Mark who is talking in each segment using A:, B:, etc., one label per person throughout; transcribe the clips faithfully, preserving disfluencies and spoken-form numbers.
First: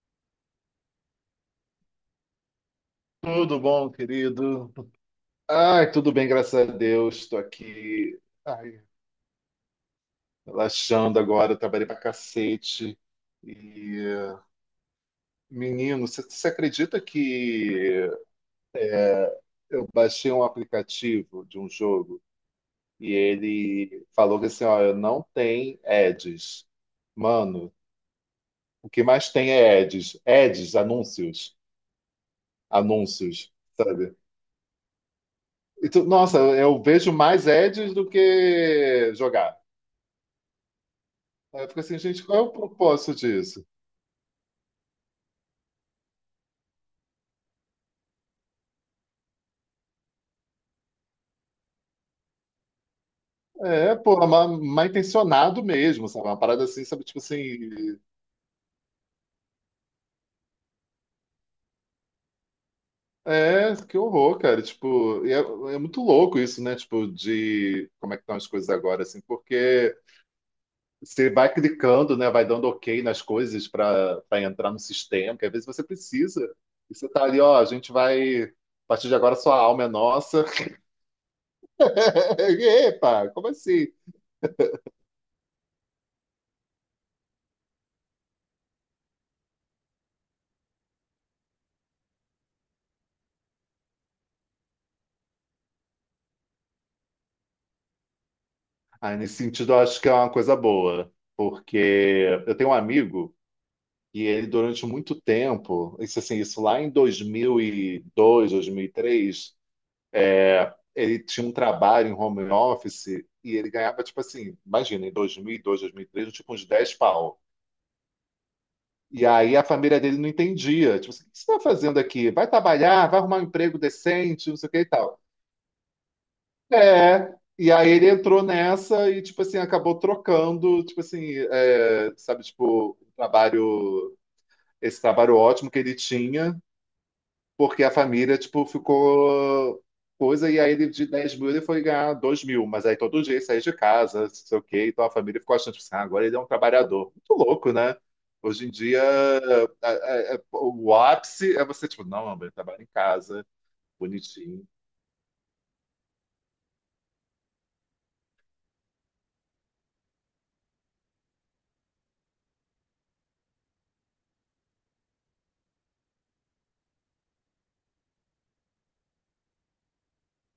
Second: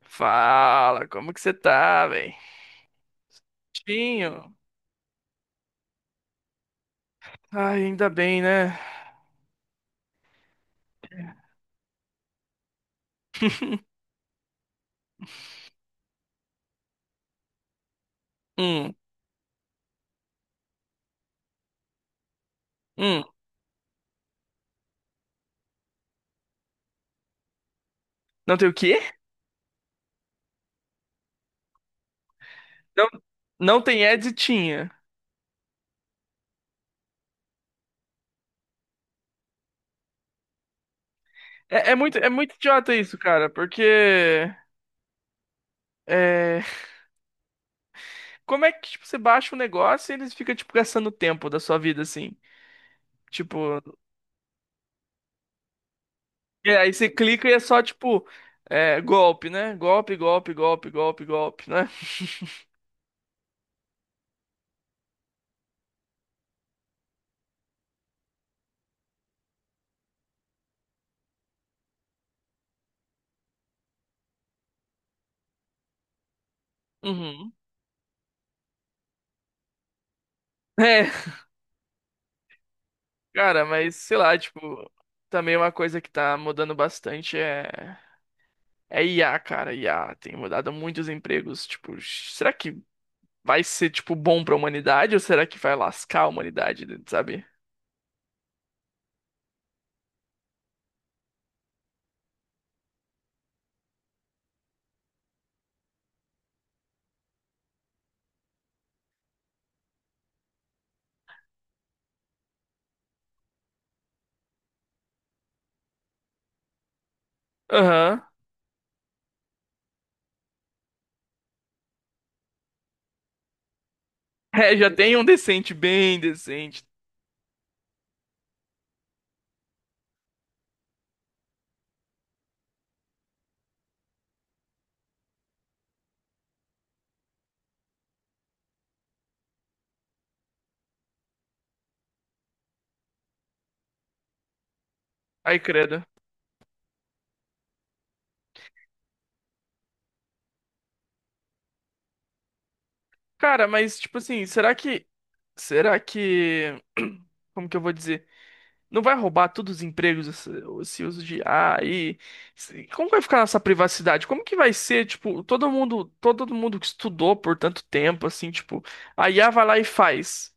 A: Fala, como que você tá, velho?
B: Tudo bom,
A: Tinho.
B: querido? Ai, tudo bem, graças a Deus. Estou
A: Ai, ainda
B: aqui,
A: bem, né?
B: ai, relaxando agora. Trabalhei pra cacete. E, eh, menino, você acredita que
A: Hum,
B: eu baixei um aplicativo de um jogo e
A: hum.
B: ele falou que assim, ó, não tem ads. Mano,
A: Não tem o
B: o
A: quê?
B: que mais tem é ads. Ads, anúncios.
A: Não,
B: Anúncios,
A: não tem
B: sabe?
A: editinha.
B: E tu- nossa, eu vejo mais ads do que jogar. Aí eu fico
A: É, é
B: assim,
A: muito,
B: gente,
A: é
B: qual é o
A: muito idiota
B: propósito
A: isso, cara,
B: disso?
A: porque é, como é que tipo, você baixa um negócio e eles ficam tipo gastando tempo da sua vida assim? Tipo,
B: É, pô, mal, mal intencionado mesmo, sabe? É uma parada
A: é,
B: assim,
A: aí
B: sabe?
A: você
B: Tipo
A: clica e é só
B: assim,
A: tipo é, golpe, né? Golpe, golpe, golpe, golpe, golpe, né?
B: é, que horror, cara. Tipo, e é, é muito louco isso, né? Tipo, de como é que estão as coisas agora, assim, porque você vai clicando, né? Vai dando ok nas coisas para para entrar no sistema, que às vezes você precisa. E você tá ali,
A: Uhum.
B: ó, a gente vai, a partir de agora sua alma é nossa.
A: É,
B: Epa, como
A: cara,
B: assim?
A: mas sei lá, tipo, também uma coisa que tá mudando bastante é é I A, cara. I A tem mudado muitos empregos, tipo, será que vai ser tipo bom pra humanidade ou será que vai lascar a humanidade, sabe?
B: Ah, nesse sentido, eu acho que é uma coisa boa, porque eu tenho um amigo. E ele, durante muito tempo, isso, assim, isso lá em dois mil e dois, dois mil e três, ele tinha um trabalho em home office e ele ganhava, tipo assim, imagina, em dois mil e dois, dois mil e três, tipo uns dez pau.
A: Aham.
B: E aí a família dele não entendia. Tipo assim, o que você está fazendo aqui? Vai trabalhar, vai arrumar um emprego decente, não sei o
A: É,
B: que e
A: já tem
B: tal.
A: um decente, bem decente.
B: É. E aí ele entrou nessa e, tipo assim, acabou trocando, tipo assim, é, sabe, tipo, o trabalho, esse trabalho ótimo que ele tinha porque a família, tipo, ficou coisa, e aí ele de dez mil ele foi ganhar dois mil, mas aí todo dia ele saía de casa, não sei o quê, então a família ficou
A: Ai,
B: achando, tipo, assim,
A: credo.
B: ah, agora ele é um trabalhador. Muito louco, né? Hoje em dia, a- a- a- o ápice é você, tipo, não, amor, ele trabalha em casa,
A: Cara, mas tipo assim,
B: bonitinho.
A: será que será que como que eu vou dizer? Não vai roubar todos os empregos esse- esse uso de I A e se- como vai ficar essa privacidade? Como que vai ser, tipo, todo mundo, todo mundo que estudou por tanto tempo, assim, tipo, a I A vai lá e faz.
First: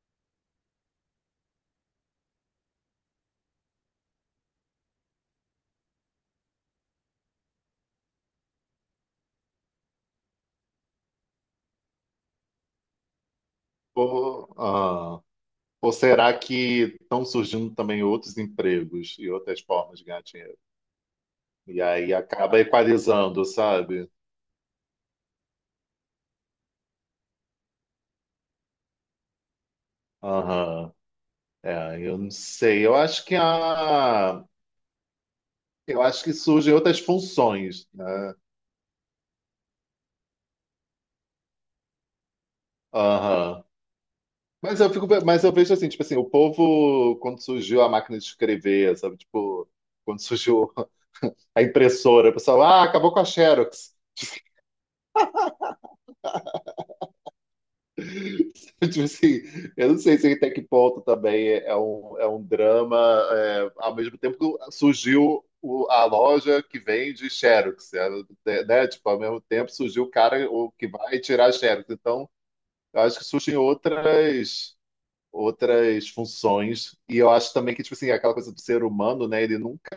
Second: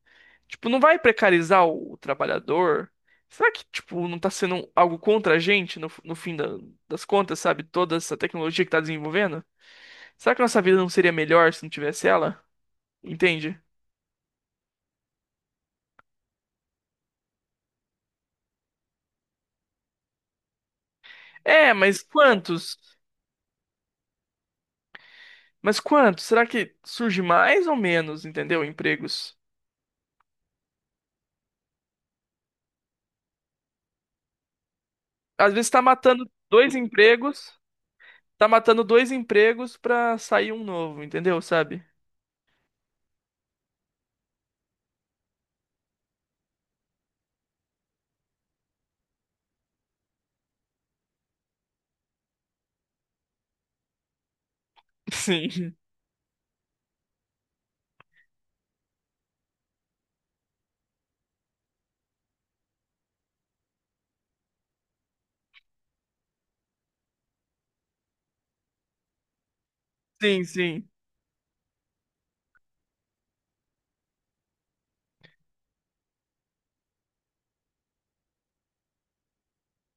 A: Tipo, não vai precarizar o, o trabalhador? Será que, tipo, não tá sendo um, algo contra a gente no, no fim da- das contas, sabe? Toda essa tecnologia que tá desenvolvendo? Será que nossa vida não seria melhor se não tivesse ela? Entende?
B: Ou, ah, ou será que estão surgindo também outros empregos e outras formas de ganhar dinheiro?
A: É,
B: E
A: mas
B: aí acaba
A: quantos?
B: equalizando, sabe?
A: Mas quanto? Será que surge mais ou menos, entendeu? Empregos.
B: Aham. É, eu não sei. Eu acho que a,
A: Às vezes tá
B: Eu acho
A: matando
B: que surgem
A: dois
B: outras
A: empregos,
B: funções, né?
A: tá matando dois empregos pra sair um novo, entendeu? Sabe?
B: Aham. Mas eu fico, mas eu vejo assim, tipo assim, o povo, quando surgiu a máquina de escrever, sabe? Tipo, quando surgiu a impressora, o pessoal, ah, acabou com a Xerox.
A: Sim.
B: Tipo assim, eu não sei se até que ponto também é um, é um drama, é, ao mesmo tempo que surgiu o- a loja que vende Xerox, é, né? Tipo, ao mesmo tempo surgiu o
A: Sim,
B: cara o que
A: sim.
B: vai tirar Xerox. Então, eu acho que surgem outras. outras funções. E eu acho também que, tipo assim, aquela coisa do ser humano, né? Ele nunca,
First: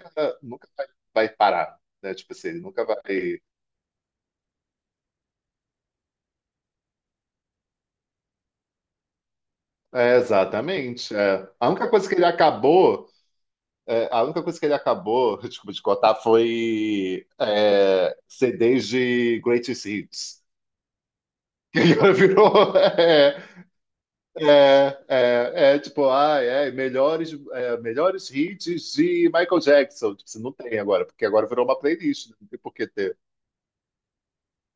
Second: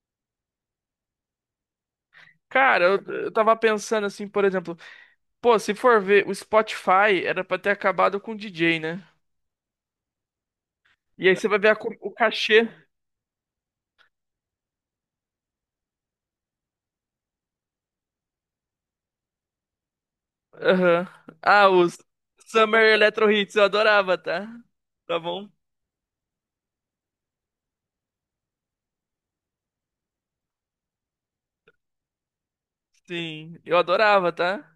B: nunca vai, vai parar, né? Tipo assim, ele
A: Cara,
B: nunca
A: eu, eu
B: vai.
A: tava pensando assim, por exemplo, pô, se for ver, o Spotify era pra ter acabado com o D J, né?
B: É, exatamente.
A: E aí você
B: É.
A: vai
B: A
A: ver a
B: única
A: co-
B: coisa
A: o
B: que ele
A: cachê.
B: acabou, é, a única coisa que ele acabou, desculpa te contar, foi é, C Ds de Greatest Hits.
A: Aham. Ah,
B: Que
A: os
B: agora virou
A: Summer Electro
B: é,
A: Hits, eu adorava, tá?
B: é,
A: Tá bom?
B: é, é, tipo, ah, é, melhores, é, melhores hits de Michael Jackson. Tipo, assim, não tem agora, porque agora virou uma playlist, né, não tem por que ter.
A: Sim, eu adorava, tá?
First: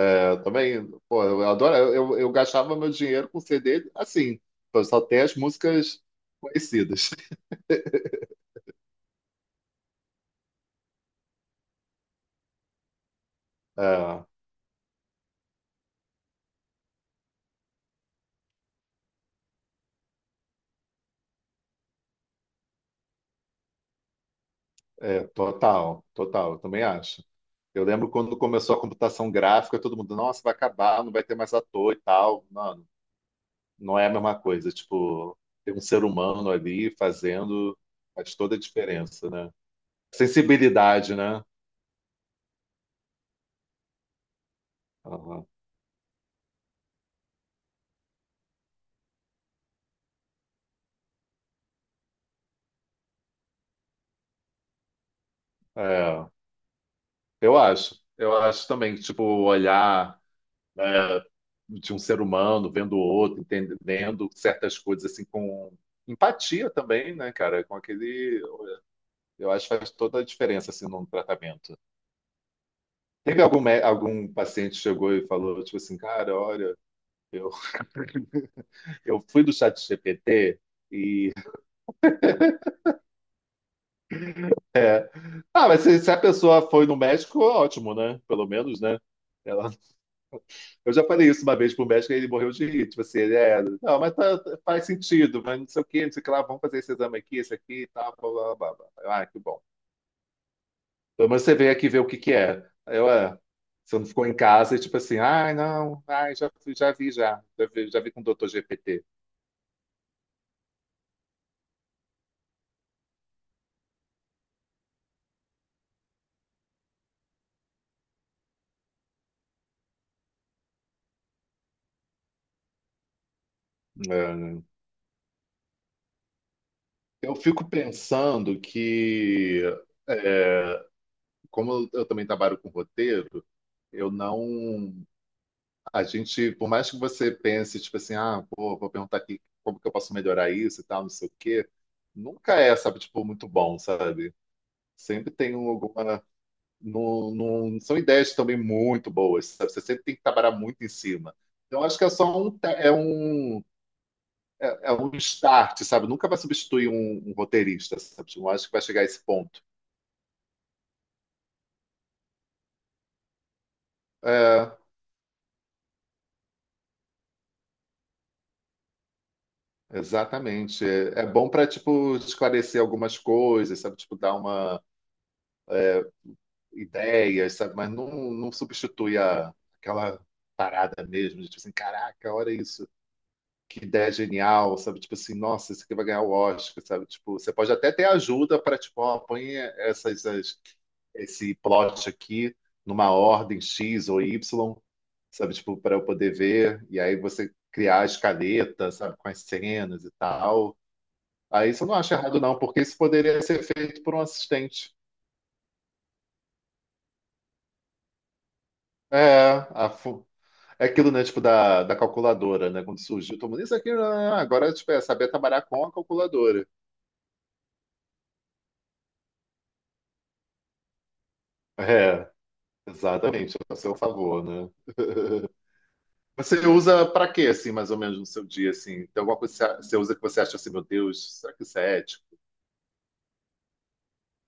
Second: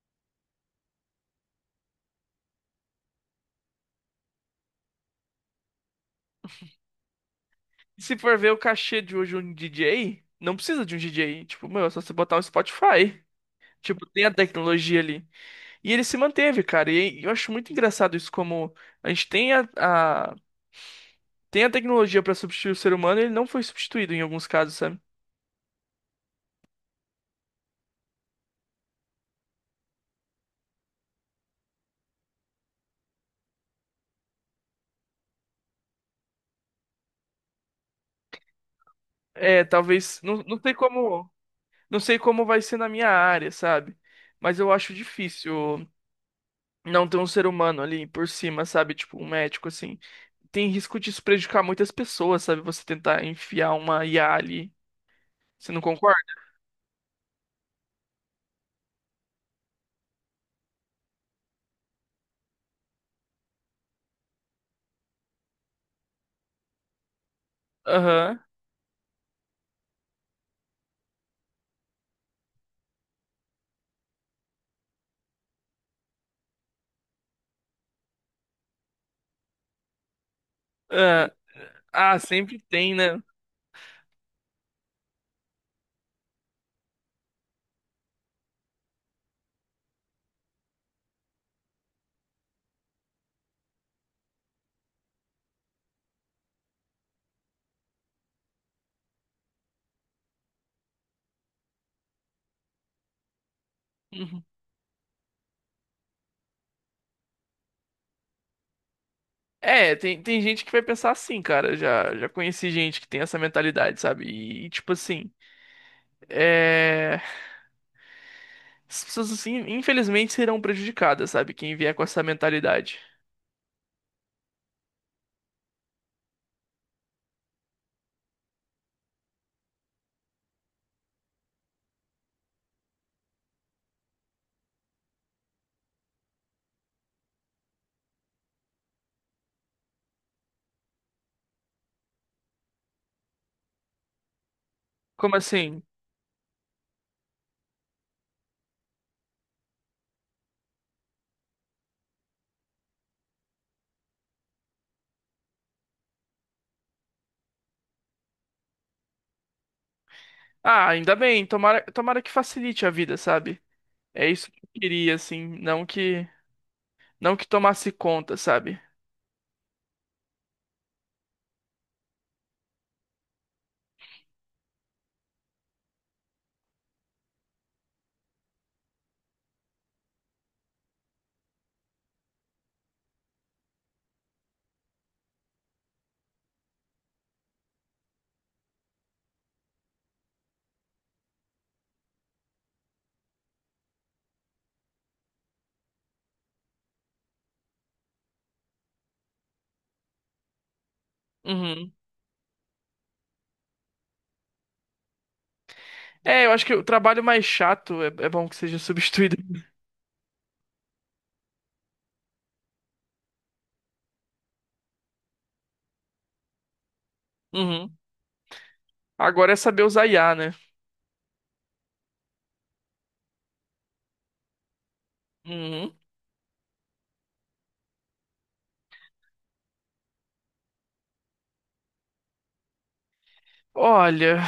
B: É, eu também, pô, eu adoro, eu, eu gastava meu dinheiro com C D assim, eu só ter as músicas conhecidas.
A: E se for ver o cachê de hoje um D J, não precisa de um D J. Tipo, meu, é só você botar um Spotify. Tipo,
B: É,
A: tem a tecnologia ali. E ele se manteve, cara. E eu acho muito engraçado isso, como a gente tem a, a- tem a tecnologia pra substituir o ser humano e ele não foi substituído em alguns casos, sabe?
B: é, total, total, eu também acho. Eu lembro quando começou a computação gráfica, todo mundo, nossa, vai acabar, não vai ter mais ator e tal. Mano, não é a mesma coisa, tipo, ter um ser humano ali fazendo faz toda a diferença, né?
A: É, talvez. Não, não sei
B: Sensibilidade,
A: como.
B: né?
A: Não sei como vai ser na minha área, sabe? Mas eu acho
B: Aham.
A: difícil não ter um ser humano ali por cima, sabe? Tipo, um médico, assim. Tem risco de isso prejudicar muitas pessoas, sabe? Você tentar enfiar uma I A ali. Você não concorda?
B: É, eu acho, eu acho também, tipo, olhar né, de um ser humano vendo o outro, entendendo certas coisas assim com empatia também, né, cara? Com
A: Aham.
B: aquele, eu acho que faz toda a diferença assim num tratamento. Teve algum mé- algum paciente que chegou e falou tipo assim, cara, olha, eu eu fui do chat G P T
A: Ah,
B: e
A: ah, sempre tem, né?
B: ah, mas se, se a pessoa foi no médico, ótimo, né? Pelo menos, né? Ela Eu já falei isso uma vez pro médico e ele morreu de rir. Tipo assim, ele é, não, mas tá- tá- faz sentido, mas não sei o que, não sei o que lá, vamos fazer esse exame aqui, esse aqui e tal, blá, blá, blá, blá. Eu, ah, que bom. Pelo menos você veio aqui ver o que que é. Aí eu, é, você não ficou em
A: Uhum.
B: casa e tipo assim, ai, não, ai, já, fui- já vi, já, já vi, já vi com o doutor G P T.
A: É, tem, tem gente que vai pensar assim, cara. Já, já conheci gente que tem essa mentalidade, sabe? E, tipo assim, é... as pessoas, assim, infelizmente serão prejudicadas, sabe? Quem vier com essa mentalidade.
B: É. Eu fico pensando que, é, como eu também trabalho com roteiro, eu não. A gente, por mais que você pense, tipo assim, ah, pô, vou perguntar aqui como que eu posso melhorar isso e tal, não sei o quê, nunca é, sabe, tipo, muito bom, sabe? Sempre
A: Como
B: tem um-
A: assim?
B: alguma. Não, não, são ideias também muito boas, sabe? Você sempre tem que trabalhar muito em cima. Então, acho que é só um, te- é um, é, é um start, sabe? Nunca vai substituir um, um roteirista, sabe? Não acho que vai chegar a esse ponto.
A: Ah, ainda bem, tomara, tomara que facilite a vida, sabe? É isso que eu
B: É,
A: queria, assim, não que não que tomasse conta, sabe?
B: exatamente. É, é bom para, tipo, esclarecer algumas coisas, sabe? Tipo, dar uma ideias, sabe? Mas não, não substitui a, aquela parada mesmo, de, tipo assim, caraca, olha isso, que ideia genial, sabe? Tipo assim, nossa, isso aqui vai ganhar o Oscar, sabe? Tipo, você pode até ter ajuda para, tipo, ó, põe essas, as- esse plot aqui numa ordem X ou Y, sabe? Tipo, para eu poder ver, e aí você criar a escaleta, sabe? Com as cenas e tal. Aí isso eu
A: Uhum.
B: não acho errado, não, porque isso poderia ser feito por um assistente.
A: É, eu acho que o trabalho mais chato é, é bom que seja substituído.
B: É, a, é aquilo, né, tipo, da, da calculadora, né? Quando surgiu, todo mundo, isso aqui, ah, agora, tipo, é saber trabalhar com a calculadora.
A: Uhum. Agora é saber usar I A, né?
B: É, exatamente, a seu favor, né?
A: Uhum.
B: Você usa pra quê, assim, mais ou menos, no seu dia, assim? Tem alguma coisa que você você usa que você acha assim, meu Deus, será que isso é ético?
A: Olha,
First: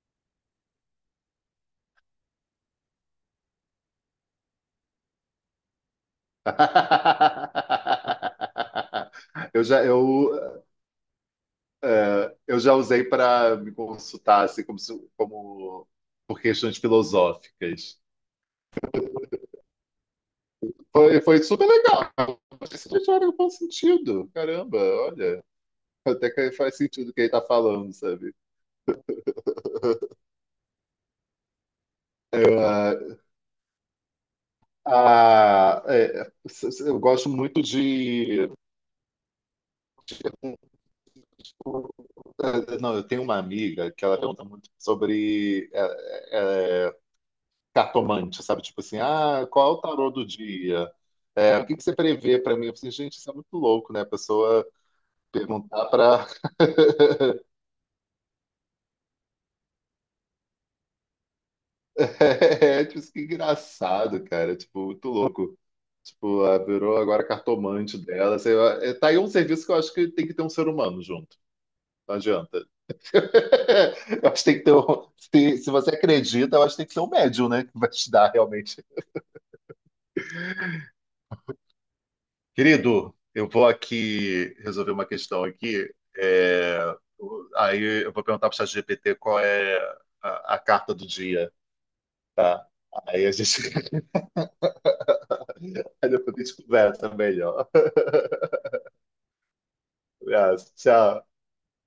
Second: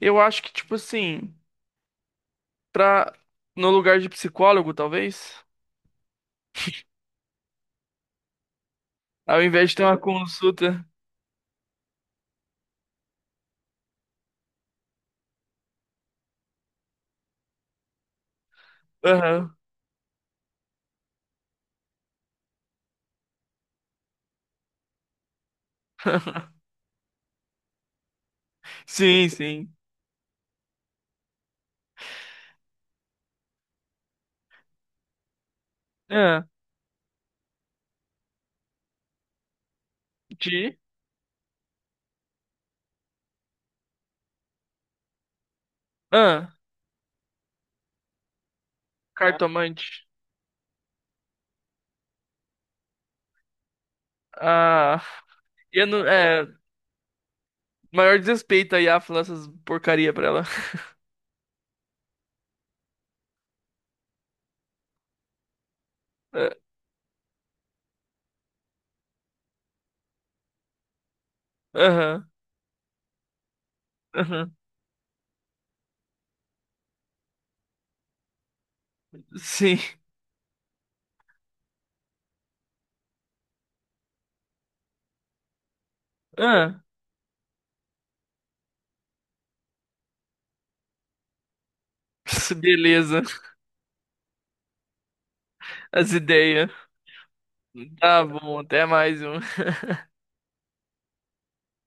A: eu acho que, tipo assim, pra, no lugar de psicólogo, talvez, ao
B: Eu
A: invés de ter
B: já,
A: uma
B: eu,
A: consulta.
B: é, eu já usei para me consultar, assim, como, se- como por questões filosóficas.
A: Aham.
B: Foi, foi super legal. Mas isso já era um bom sentido. Caramba, olha. Até que faz sentido o que ele tá falando, sabe?
A: Sim, sim.
B: Eu, ah, ah, é,
A: Ah,
B: eu gosto muito de.
A: de.
B: Não, eu tenho uma amiga que ela pergunta muito sobre
A: Ah,
B: é, é, é, cartomante, sabe? Tipo assim, ah, qual é o
A: cartomante.
B: tarô do dia? É, o que que você prevê para mim? Eu falei, gente, isso é muito louco, né? A pessoa
A: Ah. E
B: perguntar
A: eu não,
B: para.
A: é, maior desrespeito aí a falar essas porcaria pra ela.
B: É, tipo, que engraçado, cara. Tipo, muito louco. Tipo,
A: É,
B: ah, virou agora cartomante dela. Sei lá. É, tá aí um serviço que eu acho que tem que ter um ser humano junto. Não
A: aham,
B: adianta. Eu acho que
A: aham,
B: tem que ter um... se, se você acredita, eu acho que tem que ser um médium, né? Que vai te dar realmente.
A: sim.
B: Querido, eu vou aqui resolver uma questão aqui. É,
A: Ah,
B: o- aí eu vou perguntar para o ChatGPT qual é a, a carta do dia, tá?
A: beleza,
B: Aí a gente aí
A: as
B: depois a gente
A: ideias.
B: conversa melhor.
A: Tá bom, até mais um.
B: Abraço, tchau.